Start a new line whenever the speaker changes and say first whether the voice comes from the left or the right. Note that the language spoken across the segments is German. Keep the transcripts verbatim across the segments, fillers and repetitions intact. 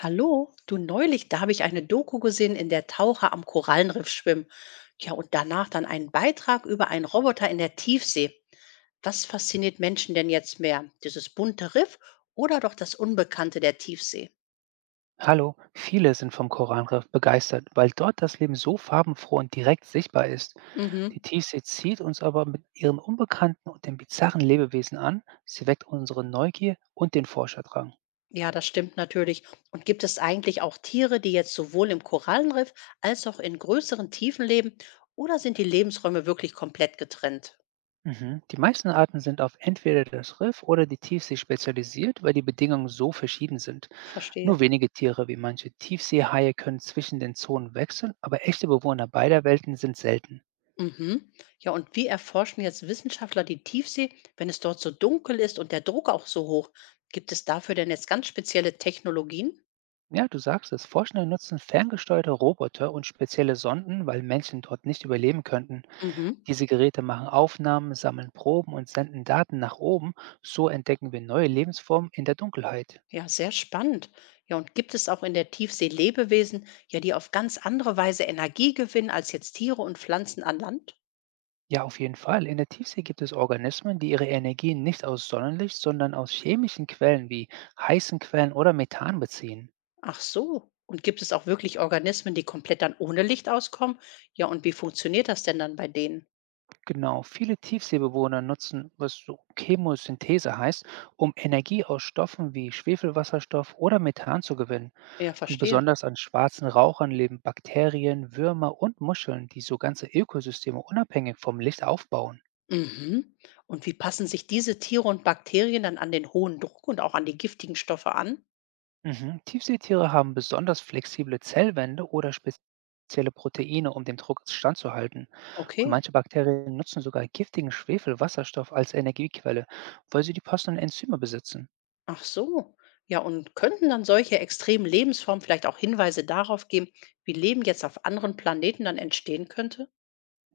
left: Hallo, du neulich, da habe ich eine Doku gesehen, in der Taucher am Korallenriff schwimmen. Ja, und danach dann einen Beitrag über einen Roboter in der Tiefsee. Was fasziniert Menschen denn jetzt mehr? Dieses bunte Riff oder doch das Unbekannte der Tiefsee?
right: Hallo, viele sind vom Korallenriff begeistert, weil dort das Leben so farbenfroh und direkt sichtbar ist. Die
left: Mhm.
right: Tiefsee zieht uns aber mit ihren unbekannten und den bizarren Lebewesen an. Sie weckt unsere Neugier und den Forscherdrang.
left: Ja, das stimmt natürlich. Und gibt es eigentlich auch Tiere, die jetzt sowohl im Korallenriff als auch in größeren Tiefen leben? Oder sind die Lebensräume wirklich komplett getrennt?
right: Mhm. Die meisten Arten sind auf entweder das Riff oder die Tiefsee spezialisiert, weil die Bedingungen so verschieden sind.
left: Verstehe.
right: Nur wenige Tiere wie manche Tiefseehaie können zwischen den Zonen wechseln, aber echte Bewohner beider Welten sind selten.
left: Mhm. Ja, und wie erforschen jetzt Wissenschaftler die Tiefsee, wenn es dort so dunkel ist und der Druck auch so hoch? Gibt es dafür denn jetzt ganz spezielle Technologien?
right: Ja, du sagst es. Forschende nutzen ferngesteuerte Roboter und spezielle Sonden, weil Menschen dort nicht überleben könnten.
left: Mhm.
right: Diese Geräte machen Aufnahmen, sammeln Proben und senden Daten nach oben. So entdecken wir neue Lebensformen in der Dunkelheit.
left: Ja, sehr spannend. Ja, und gibt es auch in der Tiefsee Lebewesen, ja, die auf ganz andere Weise Energie gewinnen als jetzt Tiere und Pflanzen an Land?
right: Ja, auf jeden Fall. In der Tiefsee gibt es Organismen, die ihre Energie nicht aus Sonnenlicht, sondern aus chemischen Quellen wie heißen Quellen oder Methan beziehen.
left: Ach so. Und gibt es auch wirklich Organismen, die komplett dann ohne Licht auskommen? Ja, und wie funktioniert das denn dann bei denen?
right: Genau, viele Tiefseebewohner nutzen, was so Chemosynthese heißt, um Energie aus Stoffen wie Schwefelwasserstoff oder Methan zu gewinnen.
left: Ja,
right: Und
left: verstehe.
right: besonders an schwarzen Rauchern leben Bakterien, Würmer und Muscheln, die so ganze Ökosysteme unabhängig vom Licht aufbauen.
left: Mhm. Und wie passen sich diese Tiere und Bakterien dann an den hohen Druck und auch an die giftigen Stoffe an?
right: Mhm. Tiefseetiere haben besonders flexible Zellwände oder spezielle Proteine, um dem Druck standzuhalten. Und
left: Okay,
right: manche Bakterien nutzen sogar giftigen Schwefelwasserstoff als Energiequelle, weil sie die passenden Enzyme besitzen.
left: ach so. Ja, und könnten dann solche extremen Lebensformen vielleicht auch Hinweise darauf geben, wie Leben jetzt auf anderen Planeten dann entstehen könnte?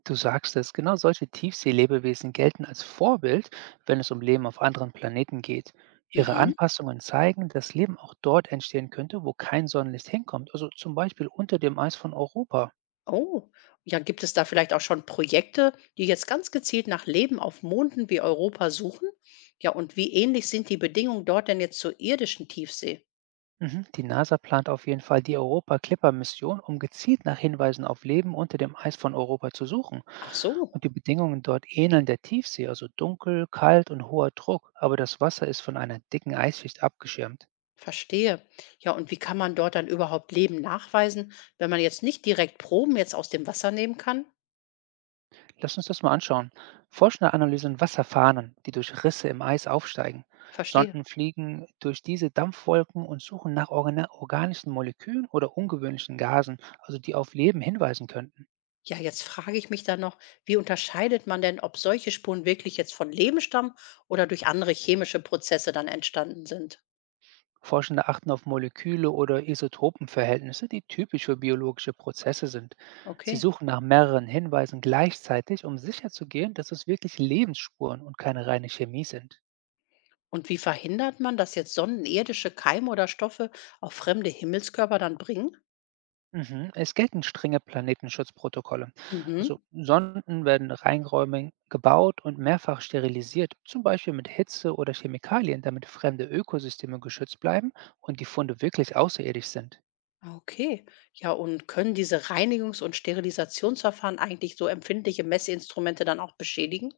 right: Du sagst es, genau solche Tiefseelebewesen gelten als Vorbild, wenn es um Leben auf anderen Planeten geht. Ihre
left: Mhm.
right: Anpassungen zeigen, dass Leben auch dort entstehen könnte, wo kein Sonnenlicht hinkommt, also zum Beispiel unter dem Eis von Europa.
left: Oh, ja, gibt es da vielleicht auch schon Projekte, die jetzt ganz gezielt nach Leben auf Monden wie Europa suchen? Ja, und wie ähnlich sind die Bedingungen dort denn jetzt zur irdischen Tiefsee?
right: Mhm. Die NASA plant auf jeden Fall die Europa-Clipper-Mission, um gezielt nach Hinweisen auf Leben unter dem Eis von Europa zu suchen.
left: Ach so.
right: Und die Bedingungen dort ähneln der Tiefsee, also dunkel, kalt und hoher Druck, aber das Wasser ist von einer dicken Eisschicht abgeschirmt.
left: Verstehe. Ja, und wie kann man dort dann überhaupt Leben nachweisen, wenn man jetzt nicht direkt Proben jetzt aus dem Wasser nehmen kann?
right: Lass uns das mal anschauen. Forschende analysieren Wasserfahnen, die durch Risse im Eis aufsteigen.
left: Verstehe.
right: Sonden fliegen durch diese Dampfwolken und suchen nach organa- organischen Molekülen oder ungewöhnlichen Gasen, also die auf Leben hinweisen könnten.
left: Ja, jetzt frage ich mich dann noch, wie unterscheidet man denn, ob solche Spuren wirklich jetzt von Leben stammen oder durch andere chemische Prozesse dann entstanden sind?
right: Forschende achten auf Moleküle oder Isotopenverhältnisse, die typisch für biologische Prozesse sind. Sie
left: Okay.
right: suchen nach mehreren Hinweisen gleichzeitig, um sicherzugehen, dass es wirklich Lebensspuren und keine reine Chemie sind.
left: Und wie verhindert man, dass jetzt sonnenirdische Keime oder Stoffe auf fremde Himmelskörper dann bringen?
right: Mhm. Es gelten strenge Planetenschutzprotokolle. Also
left: Mhm.
right: Sonden werden reinräumig gebaut und mehrfach sterilisiert, zum Beispiel mit Hitze oder Chemikalien, damit fremde Ökosysteme geschützt bleiben und die Funde wirklich außerirdisch sind.
left: Ah, okay. Ja, und können diese Reinigungs- und Sterilisationsverfahren eigentlich so empfindliche Messinstrumente dann auch beschädigen?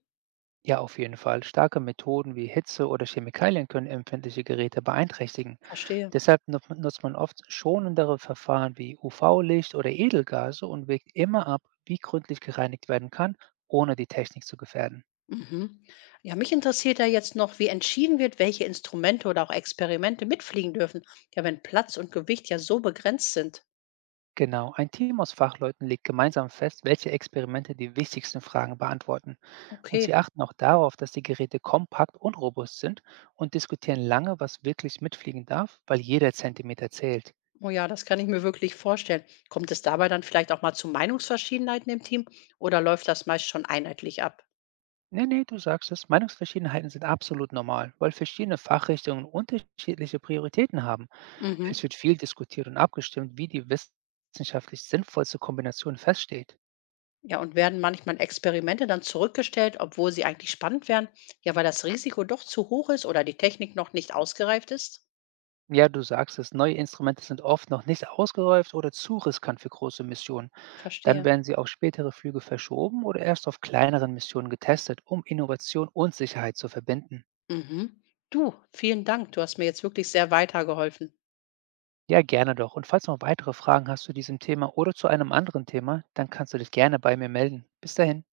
right: Ja, auf jeden Fall. Starke Methoden wie Hitze oder Chemikalien können empfindliche Geräte beeinträchtigen.
left: Verstehe.
right: Deshalb nu- nutzt man oft schonendere Verfahren wie U V-Licht oder Edelgase und wägt immer ab, wie gründlich gereinigt werden kann, ohne die Technik zu gefährden.
left: Mhm. Ja, mich interessiert ja jetzt noch, wie entschieden wird, welche Instrumente oder auch Experimente mitfliegen dürfen. Ja, wenn Platz und Gewicht ja so begrenzt sind.
right: Genau, ein Team aus Fachleuten legt gemeinsam fest, welche Experimente die wichtigsten Fragen beantworten. Und sie
left: Okay.
right: achten auch darauf, dass die Geräte kompakt und robust sind und diskutieren lange, was wirklich mitfliegen darf, weil jeder Zentimeter zählt.
left: Oh ja, das kann ich mir wirklich vorstellen. Kommt es dabei dann vielleicht auch mal zu Meinungsverschiedenheiten im Team oder läuft das meist schon einheitlich ab?
right: Nee, nee, du sagst es, Meinungsverschiedenheiten sind absolut normal, weil verschiedene Fachrichtungen unterschiedliche Prioritäten haben. Es
left: Mhm.
right: wird viel diskutiert und abgestimmt, wie die wissenschaftlich sinnvollste Kombination feststeht.
left: Ja, und werden manchmal Experimente dann zurückgestellt, obwohl sie eigentlich spannend wären? Ja, weil das Risiko doch zu hoch ist oder die Technik noch nicht ausgereift ist?
right: Ja, du sagst es, neue Instrumente sind oft noch nicht ausgereift oder zu riskant für große Missionen. Dann
left: Verstehe.
right: werden sie auf spätere Flüge verschoben oder erst auf kleineren Missionen getestet, um Innovation und Sicherheit zu verbinden.
left: Mhm. Du, vielen Dank. Du hast mir jetzt wirklich sehr weitergeholfen.
right: Ja, gerne doch. Und falls du noch weitere Fragen hast zu diesem Thema oder zu einem anderen Thema, dann kannst du dich gerne bei mir melden. Bis dahin.